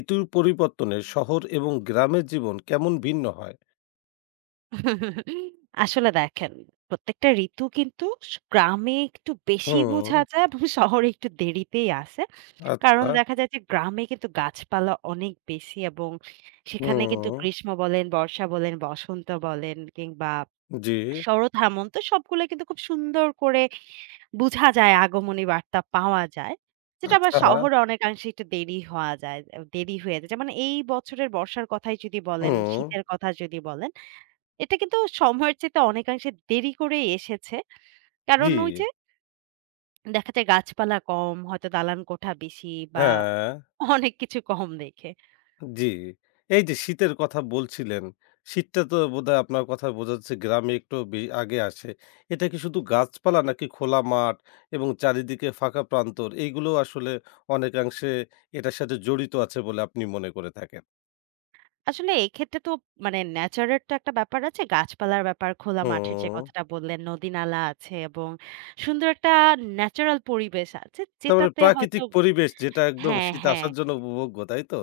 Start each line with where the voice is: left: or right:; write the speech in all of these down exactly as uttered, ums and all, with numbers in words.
left: ঋতুর পরিবর্তনে শহর এবং গ্রামের জীবন কেমন ভিন্ন হয়?
right: আসলে দেখেন, প্রত্যেকটা ঋতু কিন্তু স গ্রামে একটু বেশি
left: হুম,
right: বোঝা যায় এবং শহরে একটু দেরিতেই আসে। কারণ
left: আচ্ছা,
right: দেখা যায় যে গ্রামে কিন্তু গাছপালা অনেক বেশি এবং সেখানে কিন্তু
left: হুম,
right: গ্রীষ্ম বলেন, বর্ষা বলেন, বসন্ত বলেন কিংবা
left: জি,
right: শরৎ, হেমন্ত সবগুলো কিন্তু খুব সুন্দর করে বুঝা যায় আগমনী বার্তা পাওয়া যায়। যেটা
left: আচ্ছা,
right: আবার শহরে অনেকাংশে একটু দেরি হওয়া যায় দেরি হয়ে যায়। যেমন এই বছরের বর্ষার কথাই যদি বলেন,
left: হুম,
right: শীতের কথা যদি বলেন এটা কিন্তু সময়ের চাইতে অনেকাংশে দেরি করেই এসেছে। কারণ
left: জি,
right: ওই যে দেখা যায় গাছপালা কম, হয়তো দালান কোঠা বেশি বা
left: হ্যাঁ,
right: অনেক কিছু কম দেখে।
left: জি। এই যে শীতের কথা বলছিলেন, শীতটা তো বোধহয় আপনার কথায় বোঝা যাচ্ছে গ্রামে একটু বে আগে আসে। এটা কি শুধু গাছপালা নাকি খোলা মাঠ এবং চারিদিকে ফাঁকা প্রান্তর এইগুলোও আসলে অনেকাংশে এটার সাথে জড়িত আছে বলে আপনি মনে করে থাকেন?
right: আসলে এক্ষেত্রে তো মানে ন্যাচারের তো একটা ব্যাপার আছে, গাছপালার ব্যাপার, খোলা মাঠের যে
left: হুম।
right: কথাটা বললেন, নদী-নালা আছে এবং সুন্দর একটা ন্যাচারাল পরিবেশ আছে
left: তারমানে
right: যেটাতে হয়তো
left: প্রাকৃতিক পরিবেশ যেটা একদম
right: হ্যাঁ,
left: শীত
right: হ্যাঁ।
left: আসার জন্য উপভোগ্য, তাই তো?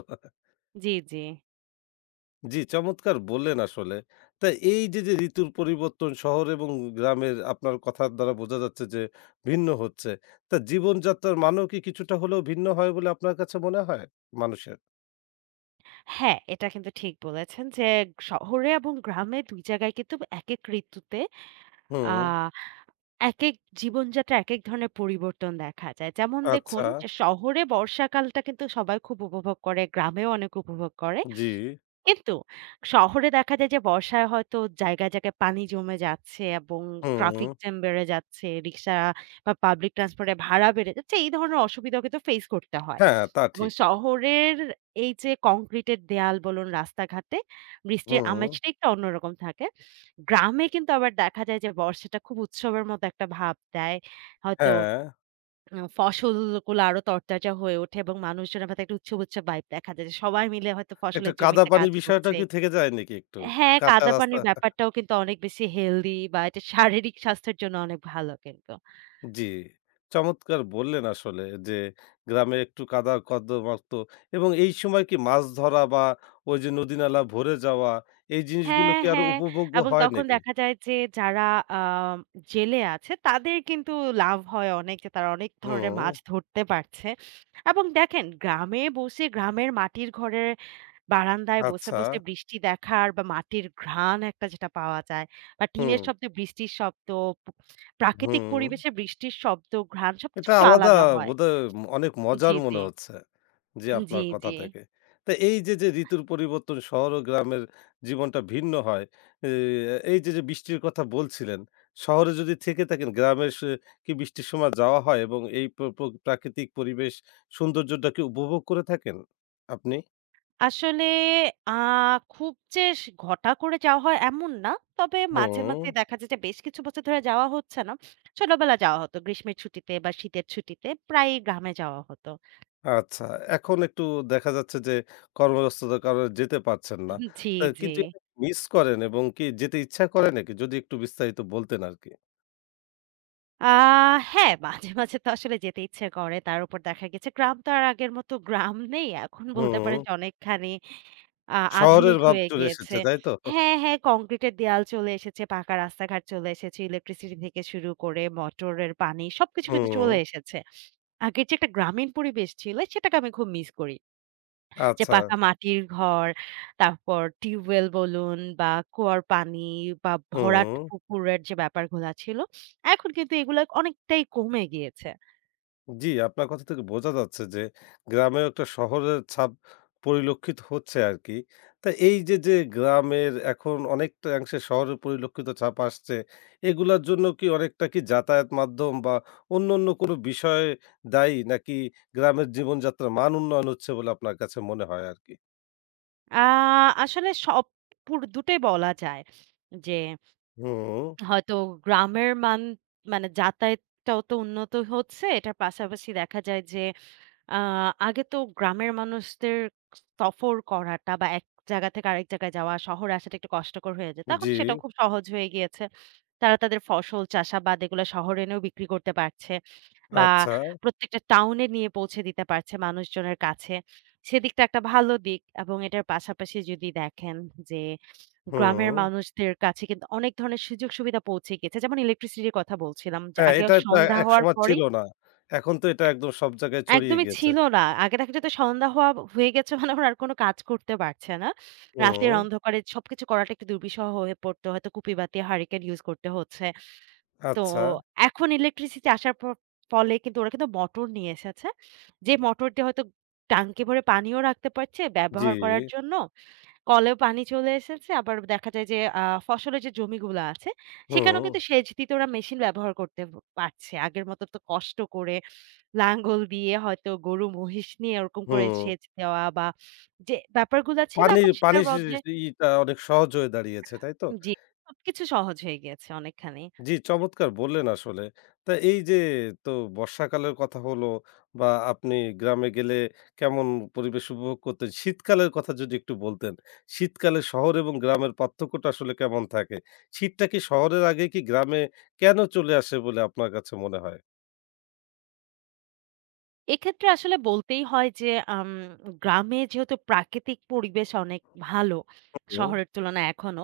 right: জি, জি।
left: জি, চমৎকার বললেন আসলে। তা এই যে, যে ঋতুর পরিবর্তন শহর এবং গ্রামের আপনার কথার দ্বারা বোঝা যাচ্ছে যে ভিন্ন হচ্ছে। তা জীবনযাত্রার মানও কি কিছুটা হলেও ভিন্ন হয় বলে আপনার কাছে মনে হয় মানুষের?
right: হ্যাঁ, এটা কিন্তু ঠিক বলেছেন যে শহরে এবং গ্রামে দুই জায়গায় কিন্তু একেক ঋতুতে আ
left: হুম,
right: একেক জীবনযাত্রা একেক ধরনের পরিবর্তন দেখা যায়। যেমন দেখুন
left: আচ্ছা,
right: যে শহরে বর্ষাকালটা কিন্তু সবাই খুব উপভোগ করে, গ্রামেও অনেক উপভোগ করে।
left: জি,
right: কিন্তু শহরে দেখা যায় যে বর্ষায় হয়তো জায়গায়, জায়গায় পানি জমে যাচ্ছে এবং
left: হুম,
right: ট্রাফিক জ্যাম বেড়ে যাচ্ছে। রিক্সা বা পাবলিক ট্রান্সপোর্টের ভাড়া বেড়ে যাচ্ছে। এই ধরনের অসুবিধা কিন্তু ফেস করতে হয়।
left: হ্যাঁ, তা
right: এবং
left: ঠিক।
right: শহরের এই যে কংক্রিটের দেয়াল বলুন, রাস্তাঘাটে বৃষ্টির
left: হুম,
right: আমেজটা একটু অন্যরকম থাকে। গ্রামে কিন্তু আবার দেখা যায় যে বর্ষাটা খুব উৎসবের মতো একটা ভাব দেয়। হয়তো
left: হ্যাঁ,
right: আ ফসলগুলো আরো তরতাজা হয়ে ওঠে এবং মানুষজনের মধ্যে একটা উৎসব, উৎসব ভাইব দেখা যায় যে সবাই মিলে হয়তো
left: একটু
right: ফসলের
left: কাদা
right: জমিতে
left: পানি
right: কাজ
left: বিষয়টা
right: করছে।
left: কি থেকে যায় নাকি একটু?
right: হ্যাঁ,
left: কাঁচা
right: কাদা
left: রাস্তা।
right: পানির ব্যাপারটাও কিন্তু অনেক বেশি হেলদি বা এটা শারীরিক স্বাস্থ্যের জন্য অনেক ভালো কিন্তু।
left: জি, চমৎকার বললেন আসলে যে গ্রামে একটু কাদা কর্দমাক্ত এবং এই সময় কি মাছ ধরা বা ওই যে নদী-নালা ভরে যাওয়া এই জিনিসগুলো
right: হ্যাঁ,
left: কি আরো
right: হ্যাঁ
left: উপভোগ্য
right: এবং
left: হয়
right: তখন
left: নাকি?
right: দেখা যায় যে যারা আ জেলে আছে তাদের কিন্তু লাভ হয় অনেক যে তারা অনেক ধরনের
left: হুম,
right: মাছ ধরতে পারছে। এবং দেখেন গ্রামে বসে গ্রামের মাটির ঘরের বারান্দায় বসে,
left: আচ্ছা।
right: বসে বৃষ্টি দেখার বা মাটির ঘ্রাণ একটা যেটা পাওয়া যায় বা
left: হুম,
right: টিনের শব্দে বৃষ্টির শব্দ, প্রাকৃতিক
left: হুম।
right: পরিবেশে বৃষ্টির শব্দ, ঘ্রাণ সবকিছু
left: এটা
right: একটু
left: আলাদা
right: আলাদা হয়।
left: বোধহয় ম- অনেক মজার
right: জি, জি।
left: মনে হচ্ছে। জি, আপনার
right: জি,
left: কথা
right: জি।
left: থেকে। তো এই যে, যে ঋতুর পরিবর্তন শহর ও গ্রামের জীবনটা ভিন্ন হয়। এ এই যে, যে বৃষ্টির কথা বলছিলেন, শহরে যদি থেকে থাকেন গ্রামের সে কি বৃষ্টির সময় যাওয়া হয় এবং এই প্র প্র প্রাকৃতিক পরিবেশ সৌন্দর্যটা কি উপভোগ করে থাকেন আপনি?
right: আসলে আ খুব যে স ঘটা করে যাওয়া হয় এমন না। তবে মাঝে,
left: হুম।
right: মাঝে দেখা যায় যে বেশ কিছু বছর ধরে যাওয়া হচ্ছে না। ছোটবেলা যাওয়া হতো গ্রীষ্মের ছুটিতে বা শীতের ছুটিতে প্রায়ই গ্রামে যাওয়া হতো।
left: আচ্ছা, এখন একটু দেখা যাচ্ছে যে কর্মব্যস্ততার কারণে যেতে পারছেন না।
right: জি,
left: তা
right: জি।
left: কিন্তু এটা মিস করেন এবং কি যেতে ইচ্ছা করে নাকি? যদি একটু বিস্তারিত বলতেন আরকি।
right: আ হ্যাঁ, মাঝে, মাঝে তো আসলে যেতে ইচ্ছে করে। তার উপর দেখা গেছে গ্রাম তো আর আগের মতো গ্রাম নেই। এখন বলতে
left: হুম,
right: পারেন যে অনেকখানি আ
left: শহরের
right: আধুনিক
left: ভাব
right: হয়ে
left: চলে
right: গিয়েছে।
left: এসেছে, তাই তো?
right: হ্যাঁ, হ্যাঁ, কংক্রিটের দেয়াল চলে এসেছে, পাকা রাস্তাঘাট চলে এসেছে, ইলেকট্রিসিটি থেকে শুরু করে মোটরের পানি সবকিছু কিন্তু
left: হুম,
right: চলে এসেছে। আগের যে একটা গ্রামীণ পরিবেশ ছিল সেটাকে আমি খুব মিস করি। যে
left: আচ্ছা,
right: পাকা মাটির ঘর, তারপর টিউবওয়েল বলুন বা কুয়ার পানি বা ভরাট
left: হুম।
right: পুকুরের যে ব্যাপারগুলা ছিল, এখন কিন্তু এগুলা অনেকটাই কমে গিয়েছে।
left: জি, আপনার কথা থেকে বোঝা যাচ্ছে যে গ্রামেও একটা শহরের ছাপ পরিলক্ষিত হচ্ছে আরকি। তা এই যে, যে গ্রামের এখন অনেকটাংশে শহরের পরিলক্ষিত ছাপ আসছে, এগুলার জন্য কি অনেকটা কি যাতায়াত মাধ্যম বা অন্যান্য কোনো বিষয় দায়ী? নাকি গ্রামের জীবনযাত্রার মান উন্নয়ন হচ্ছে বলে আপনার কাছে মনে হয় আরকি?
right: আ আসলে সব পুর দুটোই বলা যায় যে
left: হুম,
right: হয়তো গ্রামের মান মানে যাতায়াতটাও তো উন্নত হচ্ছে। এটার পাশাপাশি দেখা যায় যে আ আগে তো গ্রামের মানুষদের সফর করাটা বা এক জায়গা থেকে আরেক জায়গায় যাওয়া, শহরে আসাটা একটু কষ্টকর হয়ে যেত। এখন
left: জি,
right: সেটাও খুব সহজ হয়ে গিয়েছে। তারা তাদের ফসল চাষাবাদ এগুলো শহরে এনেও বিক্রি করতে পারছে বা
left: আচ্ছা,
right: প্রত্যেকটা টাউনে নিয়ে পৌঁছে দিতে পারছে মানুষজনের কাছে। সেদিকটা একটা ভালো দিক এবং এটার পাশাপাশি যদি দেখেন যে গ্রামের
left: হুম।
right: মানুষদের কাছে কিন্তু অনেক ধরনের সুযোগ সুবিধা পৌঁছে গেছে। যেমন ইলেকট্রিসিটির কথা বলছিলাম যে
left: হ্যাঁ,
right: আগে
left: এটা তো
right: সন্ধ্যা হওয়ার
left: একসময় ছিল
right: পরেই
left: না। এখন তো এটা একদম সব জায়গায় ছড়িয়ে
right: একদমই
left: গিয়েছে।
right: ছিল না। আগে দেখা যেত সন্ধ্যা হওয়া হয়ে গেছে মানে ওরা আর কোন কাজ করতে পারছে না।
left: হুম,
right: রাতের অন্ধকারে সবকিছু করাটা একটু দুর্বিষহ হয়ে পড়তো। হয়তো কুপিবাতি, হারিকেন ইউজ করতে হচ্ছে। তো
left: আচ্ছা,
right: এখন ইলেকট্রিসিটি আসার প ফলে কিন্তু ওরা কিন্তু মোটর নিয়ে এসেছে। যে মোটর দিয়ে হয়তো ট্যাঙ্কি ভরে পানিও রাখতে পারছে
left: জি।
right: ব্যবহার করার জন্য। কলেও পানি চলে এসেছে। আবার দেখা যায় যে আ ফসলের যে জমিগুলো আছে সেখানেও
left: হুম,
right: কিন্তু সেচ দিতে ওরা মেশিন ব্যবহার করতে পারছে। আগের মতো তো কষ্ট করে লাঙ্গল দিয়ে হয়তো গরু মহিষ নিয়ে ওরকম করে
left: হুম।
right: সেচ দেওয়া বা যে ব্যাপারগুলা ছিল
left: পানি
right: এখন সেটার
left: পানির সি
right: বদলে
left: সি ইটা অনেক সহজ হয়ে দাঁড়িয়েছে, তাই তো?
right: জি, সবকিছু সহজ হয়ে গিয়েছে অনেকখানি।
left: জি, চমৎকার বললেন আসলে। তা এই যে তো বর্ষাকালের কথা হলো বা আপনি গ্রামে গেলে কেমন পরিবেশ উপভোগ করতেন? শীতকালের কথা যদি একটু বলতেন। শীতকালে শহর এবং গ্রামের পার্থক্যটা আসলে কেমন থাকে? শীতটা কি শহরের আগে কি গ্রামে কেন চলে আসে বলে আপনার কাছে মনে হয়?
right: এক্ষেত্রে আসলে বলতেই হয় যে আম গ্রামে যেহেতু প্রাকৃতিক পরিবেশ অনেক ভালো
left: হুম।
right: শহরের তুলনায় এখনো।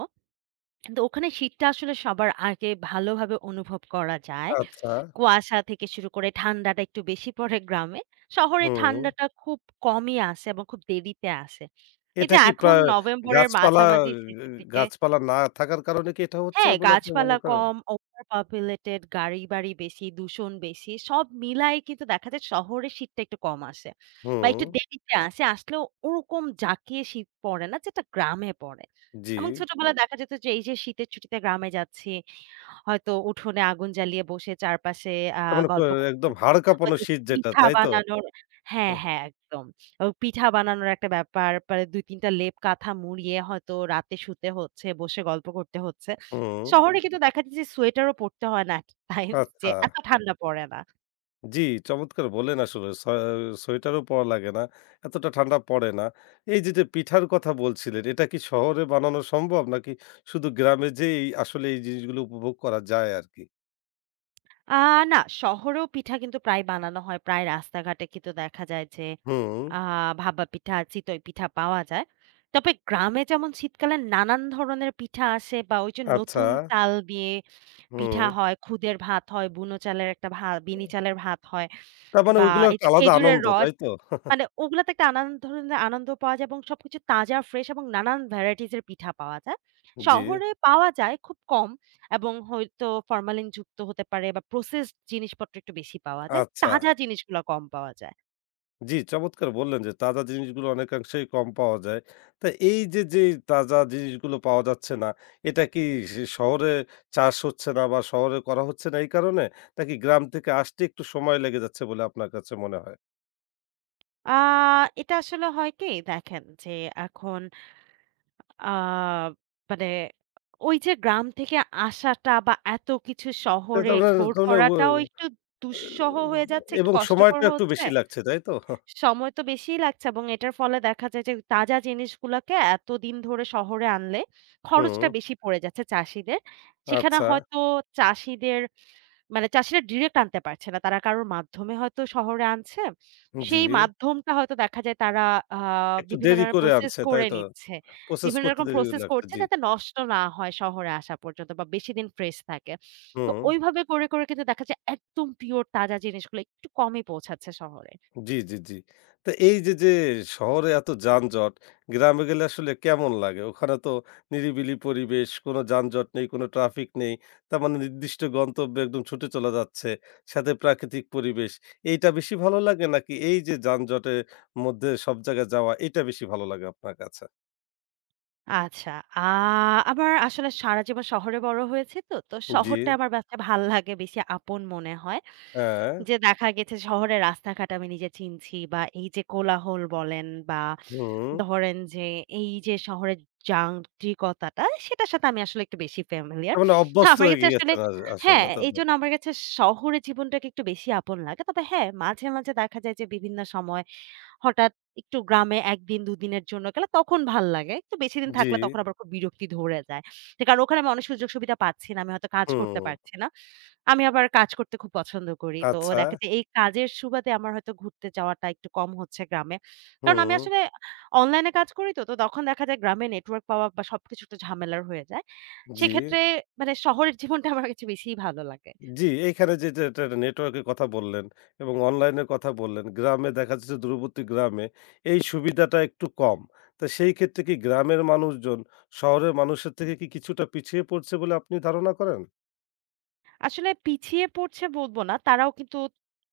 right: কিন্তু ওখানে শীতটা আসলে সবার আগে ভালোভাবে অনুভব করা যায়।
left: আচ্ছা,
right: কুয়াশা থেকে শুরু করে ঠান্ডাটা একটু বেশি পড়ে গ্রামে। শহরে
left: হুম।
right: ঠান্ডাটা খুব কমই আসে এবং খুব দেরিতে আসে। এই
left: এটা
right: যে
left: কি প্রা
right: এখন নভেম্বরের
left: গাছপালা
right: মাঝামাঝি শেষের দিকে
left: গাছপালা না থাকার কারণে কি এটা হচ্ছে
right: হ্যাঁ,
left: বলে আপনি মনে
right: গাছপালা
left: করেন?
right: কম, ওভার পপুলেটেড, গাড়ি-বাড়ি বেশি, দূষণ বেশি। সব মিলায় কিন্তু দেখা যায় শহরে শীতটা একটু কম আসে বা
left: হুম,
right: একটু দেরিতে আসে। আসলেও ওরকম জাঁকিয়ে শীত পড়ে না যেটা গ্রামে পড়ে।
left: জি।
right: এবং ছোটবেলায় দেখা যেত যে এই যে শীতের ছুটিতে গ্রামে যাচ্ছি হয়তো উঠোনে আগুন জ্বালিয়ে বসে চারপাশে আ
left: তার মানে ক
right: গল্প করছি।
left: একদম হাড় কাঁপানো
right: হয়তো
left: শীত যেটা,
right: পিঠা
left: তাই তো?
right: বানানোর হ্যাঁ,
left: হুম,
right: হ্যাঁ, একদম। ও পিঠা বানানোর একটা ব্যাপার। পরে দুই তিন টা লেপ কাঁথা মুড়িয়ে হয়তো রাতে শুতে হচ্ছে, বসে গল্প করতে হচ্ছে।
left: হুম,
right: শহরে কিন্তু দেখা যাচ্ছে যে সোয়েটারও পরতে হয় না at times যে
left: আচ্ছা।
right: এত ঠান্ডা পড়ে না।
left: জি, চমৎকার বললেন আসলে। স সোয়েটারও পরা লাগে না, এতটা ঠান্ডা পড়ে না। এই যে, যে পিঠার কথা বলছিলেন, এটা কি শহরে বানানো সম্ভব নাকি শুধু গ্রামে যেয়েই আসলে এই জিনিসগুলো উপভোগ করা যায় আরকি?
right: আ না, শহরেও পিঠা কিন্তু প্রায় বানানো হয়। প্রায় রাস্তাঘাটে কিন্তু দেখা যায় যে
left: হুম,
right: আ ভাপা পিঠা, চিতই পিঠা পাওয়া যায়। তবে গ্রামে যেমন শীতকালে নানান ধরনের পিঠা আসে বা ওই যে
left: আচ্ছা,
right: নতুন চাল দিয়ে পিঠা
left: হুম।
right: হয়, খুদের ভাত হয়, বুনো চালের একটা ভা বিনি চালের ভাত হয়
left: তার মানে
right: বা
left: ওইগুলো
right: এই
left: একটা
right: যে
left: আলাদা
right: খেজুরের
left: আনন্দ,
right: রস
left: তাই তো?
right: মানে ওগুলাতে একটা নানান ধরনের আনন্দ পাওয়া যায় এবং সবকিছু তাজা, ফ্রেশ এবং নানান ভ্যারাইটিস এর পিঠা পাওয়া যায়।
left: জি।
right: শহরে পাওয়া যায় খুব কম এবং হয়তো ফরমালিন যুক্ত হতে পারে বা প্রসেসড জিনিসপত্র একটু বেশি পাওয়া যায়।
left: আচ্ছা।
right: তাজা জিনিসগুলা কম পাওয়া যায়।
left: জি, চমৎকার বললেন যে তাজা জিনিসগুলো অনেকাংশেই কম পাওয়া যায়। তা এই যে, যে তাজা জিনিসগুলো পাওয়া যাচ্ছে না, এটা কি সে শহরে চাষ হচ্ছে না বা শহরে করা হচ্ছে না এই কারণে? নাকি গ্রাম থেকে আসতে একটু সময় লেগে যাচ্ছে বলে আপনার কাছে মনে হয়?
right: আ এটা আসলে হয় কি দেখেন যে এখন আ মানে ওই যে গ্রাম থেকে আসাটা বা এত কিছু
left: তা
right: শহরে
left: তাহলে
right: এক্সপোর্ট
left: তাহলে ও
right: করাটাও একটু দুঃসহ হয়ে যাচ্ছে, একটু
left: এবং
right: কষ্টকর
left: সময়টা একটু
right: হচ্ছে।
left: বেশি লাগছে, তাই তো?
right: সময় তো বেশিই লাগছে এবং এটার ফলে দেখা যায় যে তাজা জিনিসগুলাকে এতদিন ধরে শহরে আনলে
left: হুম,
right: খরচটা বেশি পড়ে যাচ্ছে চাষীদের। সেখানে
left: আচ্ছা,
right: হয়তো চাষীদের মানে চাষীরা ডিরেক্ট আনতে পারছে না। তারা কারোর মাধ্যমে হয়তো শহরে আনছে।
left: জি।
right: সেই মাধ্যমটা হয়তো দেখা যায় তারা আ
left: একটু
right: বিভিন্ন
left: দেরি
right: ধরনের
left: করে
right: প্রসেস
left: আনছে, তাই
right: করে
left: তো?
right: নিচ্ছে।
left: প্রসেস
right: বিভিন্ন
left: করতে
right: রকম
left: দেরি
right: প্রসেস
left: লাগছে,
right: করছে
left: জি।
right: যাতে নষ্ট না হয় শহরে আসা পর্যন্ত বা বেশিদিন ফ্রেশ থাকে। তো
left: হুম।
right: ওইভাবে করে, করে কিন্তু দেখা যায় একদম পিওর তাজা জিনিসগুলো একটু কমই পৌঁছাচ্ছে শহরে।
left: জি, জি, জি। তো এই যে, যে শহরে এত যানজট, গ্রামে গেলে আসলে কেমন লাগে? ওখানে তো নিরিবিলি পরিবেশ, কোনো যানজট নেই, কোনো ট্রাফিক নেই। তার মানে নির্দিষ্ট গন্তব্যে একদম ছুটে চলা যাচ্ছে। সাথে প্রাকৃতিক পরিবেশ। এইটা বেশি ভালো লাগে নাকি এই যে যানজটের মধ্যে সব জায়গায় যাওয়া, এটা বেশি ভালো লাগে আপনার কাছে?
right: আচ্ছা। আ আমার আসলে সারা জীবন শহরে বড় হয়েছি তো। তো
left: জি,
right: শহরটা আমার কাছে ভাল লাগে, বেশি আপন মনে হয়।
left: হ্যাঁ,
right: যে দেখা গেছে শহরের রাস্তাঘাট আমি নিজে চিনছি বা এই যে কোলাহল বলেন বা
left: হুম।
right: ধরেন যে এই যে শহরের যান্ত্রিকতাটা সেটার সাথে আমি আসলে একটু বেশি
left: তার
right: ফ্যামিলিয়ার।
left: মানে অভ্যস্ত
right: আমার
left: হয়ে
right: কাছে আসলে
left: গিয়েছেন আস
right: হ্যাঁ,
left: আসলে। তা-
right: এইজন্য আমার কাছে শহরের জীবনটাকে একটু বেশি আপন লাগে। তবে হ্যাঁ, মাঝে, মাঝে দেখা যায় যে বিভিন্ন সময় হঠাৎ একটু গ্রামে এক দিন দুই দিনের জন্য গেলে তখন ভাল লাগে। তো বেশিদিন
left: জি,
right: থাকলে তখন আবার খুব বিরক্তি ধরে যায়। তো কারণ ওখানে আমি অনেক সুযোগ সুবিধা পাচ্ছি না। আমি হয়তো কাজ
left: হুম।
right: করতে পারছি না। আমি আবার কাজ করতে খুব পছন্দ করি। তো
left: আচ্ছা,
right: দেখা যায় এই কাজের সুবাদে আমার হয়তো ঘুরতে যাওয়াটা একটু কম হচ্ছে গ্রামে। কারণ আমি
left: হুম,
right: আসলে অনলাইনে কাজ করি তো, তো তখন দেখা যায় গ্রামে নেটওয়ার্ক পাওয়া বা সবকিছু একটু ঝামেলার হয়ে যায়।
left: জি।
right: সেক্ষেত্রে মানে শহরের জীবনটা আমার কাছে বেশিই ভালো লাগে।
left: জি, এইখানে যেটা এটা একটা নেটওয়ার্কের কথা বললেন এবং অনলাইনের কথা বললেন। গ্রামে দেখা যাচ্ছে দূরবর্তী গ্রামে এই সুবিধাটা একটু কম। তো সেই ক্ষেত্রে কি গ্রামের মানুষজন শহরের মানুষের থেকে কি কিছুটা পিছিয়ে পড়ছে বলে আপনি ধারণা করেন?
right: আসলে পিছিয়ে পড়ছে বলব না। তারাও কিন্তু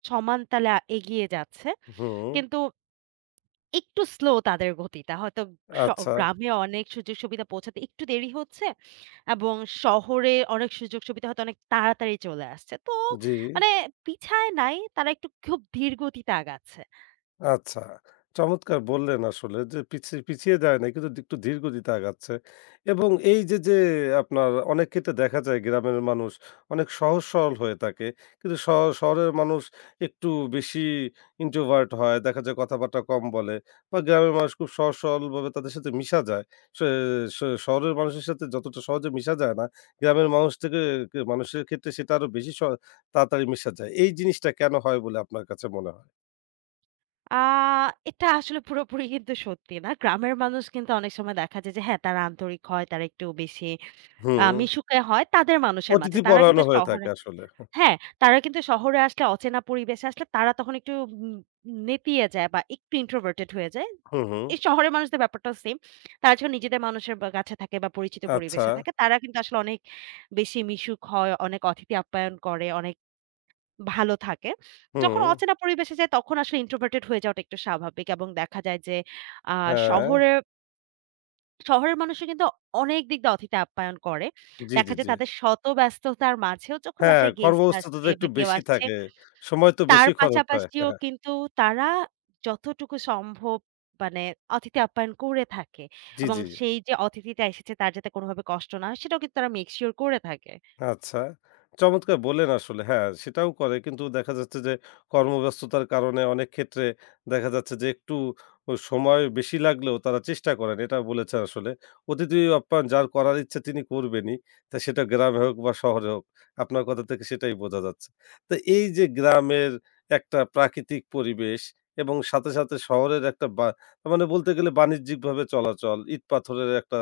right: সমান তালে আ এগিয়ে যাচ্ছে।
left: হুম,
right: কিন্তু একটু স্লো তাদের গতিটা। হয়তো স
left: আচ্ছা,
right: গ্রামে অনেক সুযোগ সুবিধা পৌঁছাতে একটু দেরি হচ্ছে এবং শহরে অনেক সুযোগ সুবিধা হয়তো অনেক তাড়াতাড়ি চলে আসছে। তো
left: জি।
right: মানে পিছায় নাই, তারা একটু খুব ধীর গতিতে আগাচ্ছে।
left: আচ্ছা। চমৎকার বললেন আসলে যে পিছি পিছিয়ে যায় নাই কিন্তু একটু ধীরগতিতে আগাচ্ছে এবং এই যে, যে আপনার অনেক ক্ষেত্রে দেখা যায় গ্রামের মানুষ অনেক সহজ সরল হয়ে থাকে। কিন্তু শ শহরের মানুষ একটু বেশি introvert হয়। দেখা যায় কথাবার্তা কম বলে বা গ্রামের মানুষ খুব সহজ সরলভাবে তাদের সাথে মিশা যায়। শে শে শহরের মানুষের সাথে যতটা সহজে মিশা যায় না, গ্রামের মানুষ থেকে কে মানুষের ক্ষেত্রে সেটা আরো বেশি স তাড়াতাড়ি মিশা যায়। এই জিনিসটা কেন হয় বলে আপনার কাছে মনে হয়?
right: আ এটা আসলে পুরোপুরি কিন্তু সত্যি না। গ্রামের মানুষ কিন্তু অনেক সময় দেখা যায় যে হ্যাঁ, তারা আন্তরিক হয়, তারা একটু বেশি আ
left: হুম।
right: মিশুকে হয় তাদের মানুষের মাঝে। তারা কিন্তু
left: অতিথিপরায়ণও হয়ে থাকে
right: শহরে
left: আসলে।
right: হ্যাঁ, তারা কিন্তু শহরে আসলে অচেনা পরিবেশে আসলে তারা তখন একটু উম নেতিয়ে যায় বা একটু introverted হয়ে যায়।
left: হুম, হুম।
right: এই শহরের মানুষদের ব্যাপারটাও সেম। তারা যখন নিজেদের মানুষের বা কাছে থাকে বা পরিচিত
left: আচ্ছা।
right: পরিবেশে থাকে, তারা কিন্তু আসলে অনেক বেশি মিশুক হয়, অনেক অতিথি আপ্যায়ন করে, অনেক ভালো থাকে। যখন
left: হুম।
right: অচেনা পরিবেশে যায় তখন আসলে introverted হয়ে যাওয়াটা একটু স্বাভাবিক এবং দেখা যায় যে আ
left: হ্যাঁ।
right: শহরে শহরের মানুষরা কিন্তু অনেক দিক দিয়ে অতিথি আপ্যায়ন করে।
left: জি, জি,
right: দেখা যায়
left: জি।
right: তাদের শত ব্যস্ততার মাঝেও যখন
left: হ্যাঁ,
right: বাসায় গেস্ট
left: কর্মব্যস্ততা তো
right: আসছে
left: একটু
right: বা কেউ
left: বেশি
right: আসছে
left: থাকে। সময় তো
right: তার
left: বেশি খরচ হয়।
right: পাশাপাশিও
left: হ্যাঁ,
right: কিন্তু তারা যতটুকু সম্ভব মানে অতিথি আপ্যায়ন করে থাকে
left: জি,
right: এবং
left: জি।
right: সেই যে অতিথিটা এসেছে তার যাতে কোনোভাবে কষ্ট না হয় সেটাও কিন্তু তারা মেক সিওর করে থাকে।
left: আচ্ছা। চমৎকার বললেন আসলে। হ্যাঁ, সেটাও করে। কিন্তু দেখা যাচ্ছে যে কর্মব্যস্ততার কারণে অনেক ক্ষেত্রে দেখা যাচ্ছে যে একটু ও সময় বেশি লাগলেও তারা চেষ্টা করেন। এটা বলেছেন আসলে। অতিথি আপ্যায়ন যার করার ইচ্ছে তিনি করবেনই। তা সেটা গ্রামে হোক বা শহরে হোক। আপনার কথা থেকে সেটাই বোঝা যাচ্ছে। তো এই যে গ্রামের একটা প্রাকৃতিক পরিবেশ এবং সাথে, সাথে শহরের একটা বা মানে বলতে গেলে বাণিজ্যিকভাবে চলাচল, ইট পাথরের একটা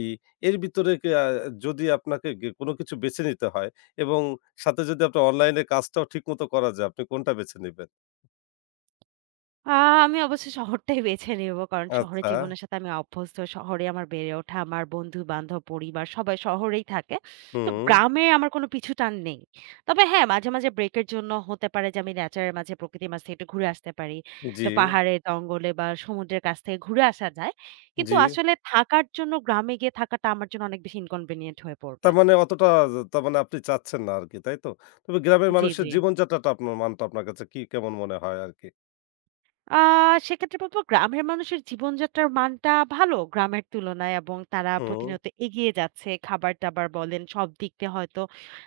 left: ই এর ভিতরে কে আ যদি আপনাকে গে কোনো কিছু বেছে নিতে হয় এবং সাথে যদি আপনার অনলাইনে কাজটাও ঠিকমতো করা যায়, আপনি কোনটা বেছে নিবেন?
right: আ আমি অবশ্যই শহরটাই বেছে নেব। কারণ শহরের
left: আচ্ছা।
right: জীবনের সাথে আমি অভ্যস্ত। শহরে আমার বেড়ে ওঠা, আমার বন্ধু-বান্ধব, পরিবার সবাই শহরেই থাকে। তো
left: হুম।
right: গ্রামে আমার কোনো পিছুটান নেই। তবে হ্যাঁ, মাঝে, মাঝে ব্রেকের জন্য হতে পারে যে আমি নেচারের মাঝে, প্রকৃতির মাঝে একটু ঘুরে আসতে পারি।
left: জি,
right: একটু পাহাড়ে, জঙ্গলে বা সমুদ্রের কাছ থেকে ঘুরে আসা যায়। কিন্তু
left: জি।
right: আসলে থাকার জন্য গ্রামে গিয়ে থাকাটা আমার জন্য অনেক বেশি ইনকনভিনিয়েন্ট হয়ে পড়বে।
left: তার মানে অতটা য তার মানে আপনি চাচ্ছেন না আরকি, তাই তো? তবে গ্রামের
right: জি,
left: মানুষের
right: জি।
left: জীবনযাত্রাটা আপনার মানটা আপনার কাছে কি কেমন মনে হয় আরকি?
right: আ সেক্ষেত্রে বলব গ্রামের মানুষের জীবনযাত্রার মানটা ভালো গ্রামের তুলনায় এবং তারা
left: হুম,
right: প্রতিনিয়ত এগিয়ে যাচ্ছে। খাবার-দাবার বলেন সব দিক দিয়ে হয়তো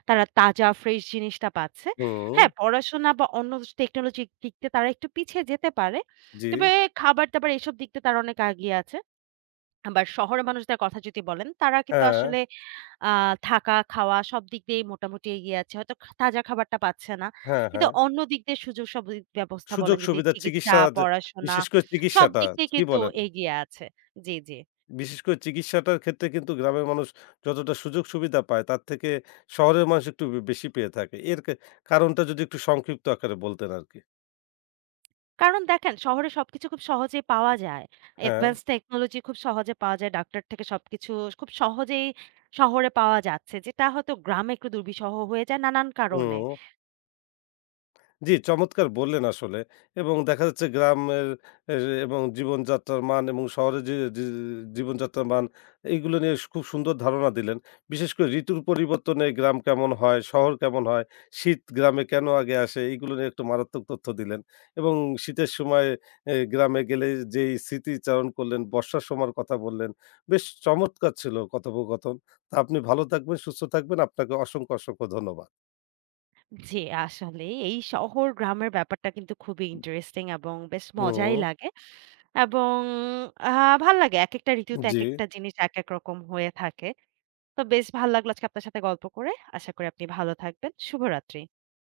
right: তারা তাজা ফ্রেশ জিনিসটা পাচ্ছে।
left: হুম।
right: হ্যাঁ, পড়াশোনা বা অন্য টেকনোলজির দিক দিয়ে তারা একটু পিছিয়ে যেতে পারে।
left: জি।
right: তবে খাবার-দাবার এসব দিক দিয়ে তারা অনেক আগিয়ে আছে। আবার শহরের মানুষদের কথা যদি বলেন তারা কিন্তু
left: হ্যাঁ,
right: আসলে আ থাকা, খাওয়া সব দিক দিয়েই মোটামুটি এগিয়ে আছে। হয়তো খা তাজা খাবারটা পাচ্ছে না।
left: হ্যাঁ,
right: কিন্তু
left: হ্যাঁ।
right: অন্য দিক দিয়ে সুযোগ সব দিক ব্যবস্থা
left: সুযোগ
right: বলেন যদি
left: সুবিধা
right: চিকিৎসা,
left: চিকিৎসা যে
right: পড়াশোনা
left: বিশেষ করে
right: সব
left: চিকিৎসাটা,
right: দিক দিয়ে
left: কি
right: কিন্তু
left: বলেন?
right: এগিয়ে আছে। জি, জি।
left: বিশেষ করে চিকিৎসাটার ক্ষেত্রে কিন্তু গ্রামের মানুষ যতটা সুযোগ সুবিধা পায় তার থেকে শহরের মানুষ একটু বে বেশি পেয়ে থাকে। এর কা কারণটা যদি একটু সংক্ষিপ্ত আকারে বলতেন আরকি।
right: কারণ দেখেন শহরে সবকিছু খুব সহজেই পাওয়া যায়।
left: হ্যাঁ,
right: অ্যাডভান্স টেকনোলজি খুব সহজে পাওয়া যায়। ডাক্তার থেকে সবকিছু খুব সহজেই শহরে পাওয়া যাচ্ছে। যেটা হয়তো গ্রামে একটু দুর্বিষহ হয়ে যায় নানান কারণে।
left: হুম। জি, চমৎকার বললেন আসলে এবং দেখা যাচ্ছে গ্রামের এ এবং জীবনযাত্রার মান এবং শহরের যে যে জীবনযাত্রার মান এইগুলো নিয়ে স খুব সুন্দর ধারণা দিলেন। বিশেষ করে ঋতুর পরিবর্তনে গ্রাম কেমন হয়, শহর কেমন হয়, শীত গ্রামে কেন আগে আসে এইগুলো নিয়ে একটু মারাত্মক তথ্য দিলেন এবং শীতের সময় এ গ্রামে গেলে যেই স্মৃতিচারণ করলেন, বর্ষার সময়ের কথা বললেন। বেশ চমৎকার ছিল কথোপকথন। তা আপনি ভালো থাকবেন, সুস্থ থাকবেন। আপনাকে অসংখ্য, অসংখ্য ধন্যবাদ।
right: জি, আসলে এই শহর গ্রামের ব্যাপারটা কিন্তু খুবই ইন্টারেস্টিং এবং বেশ মজাই
left: হুম,
right: লাগে। এবং আহ ভাল লাগে। একেকটা ঋতুতে
left: জি।
right: একেকটা জিনিস একেক রকম হয়ে থাকে। তো বেশ ভাল লাগলো আজকে আপনার সাথে গল্প করে। আশা করি আপনি ভালো থাকবেন। শুভরাত্রি।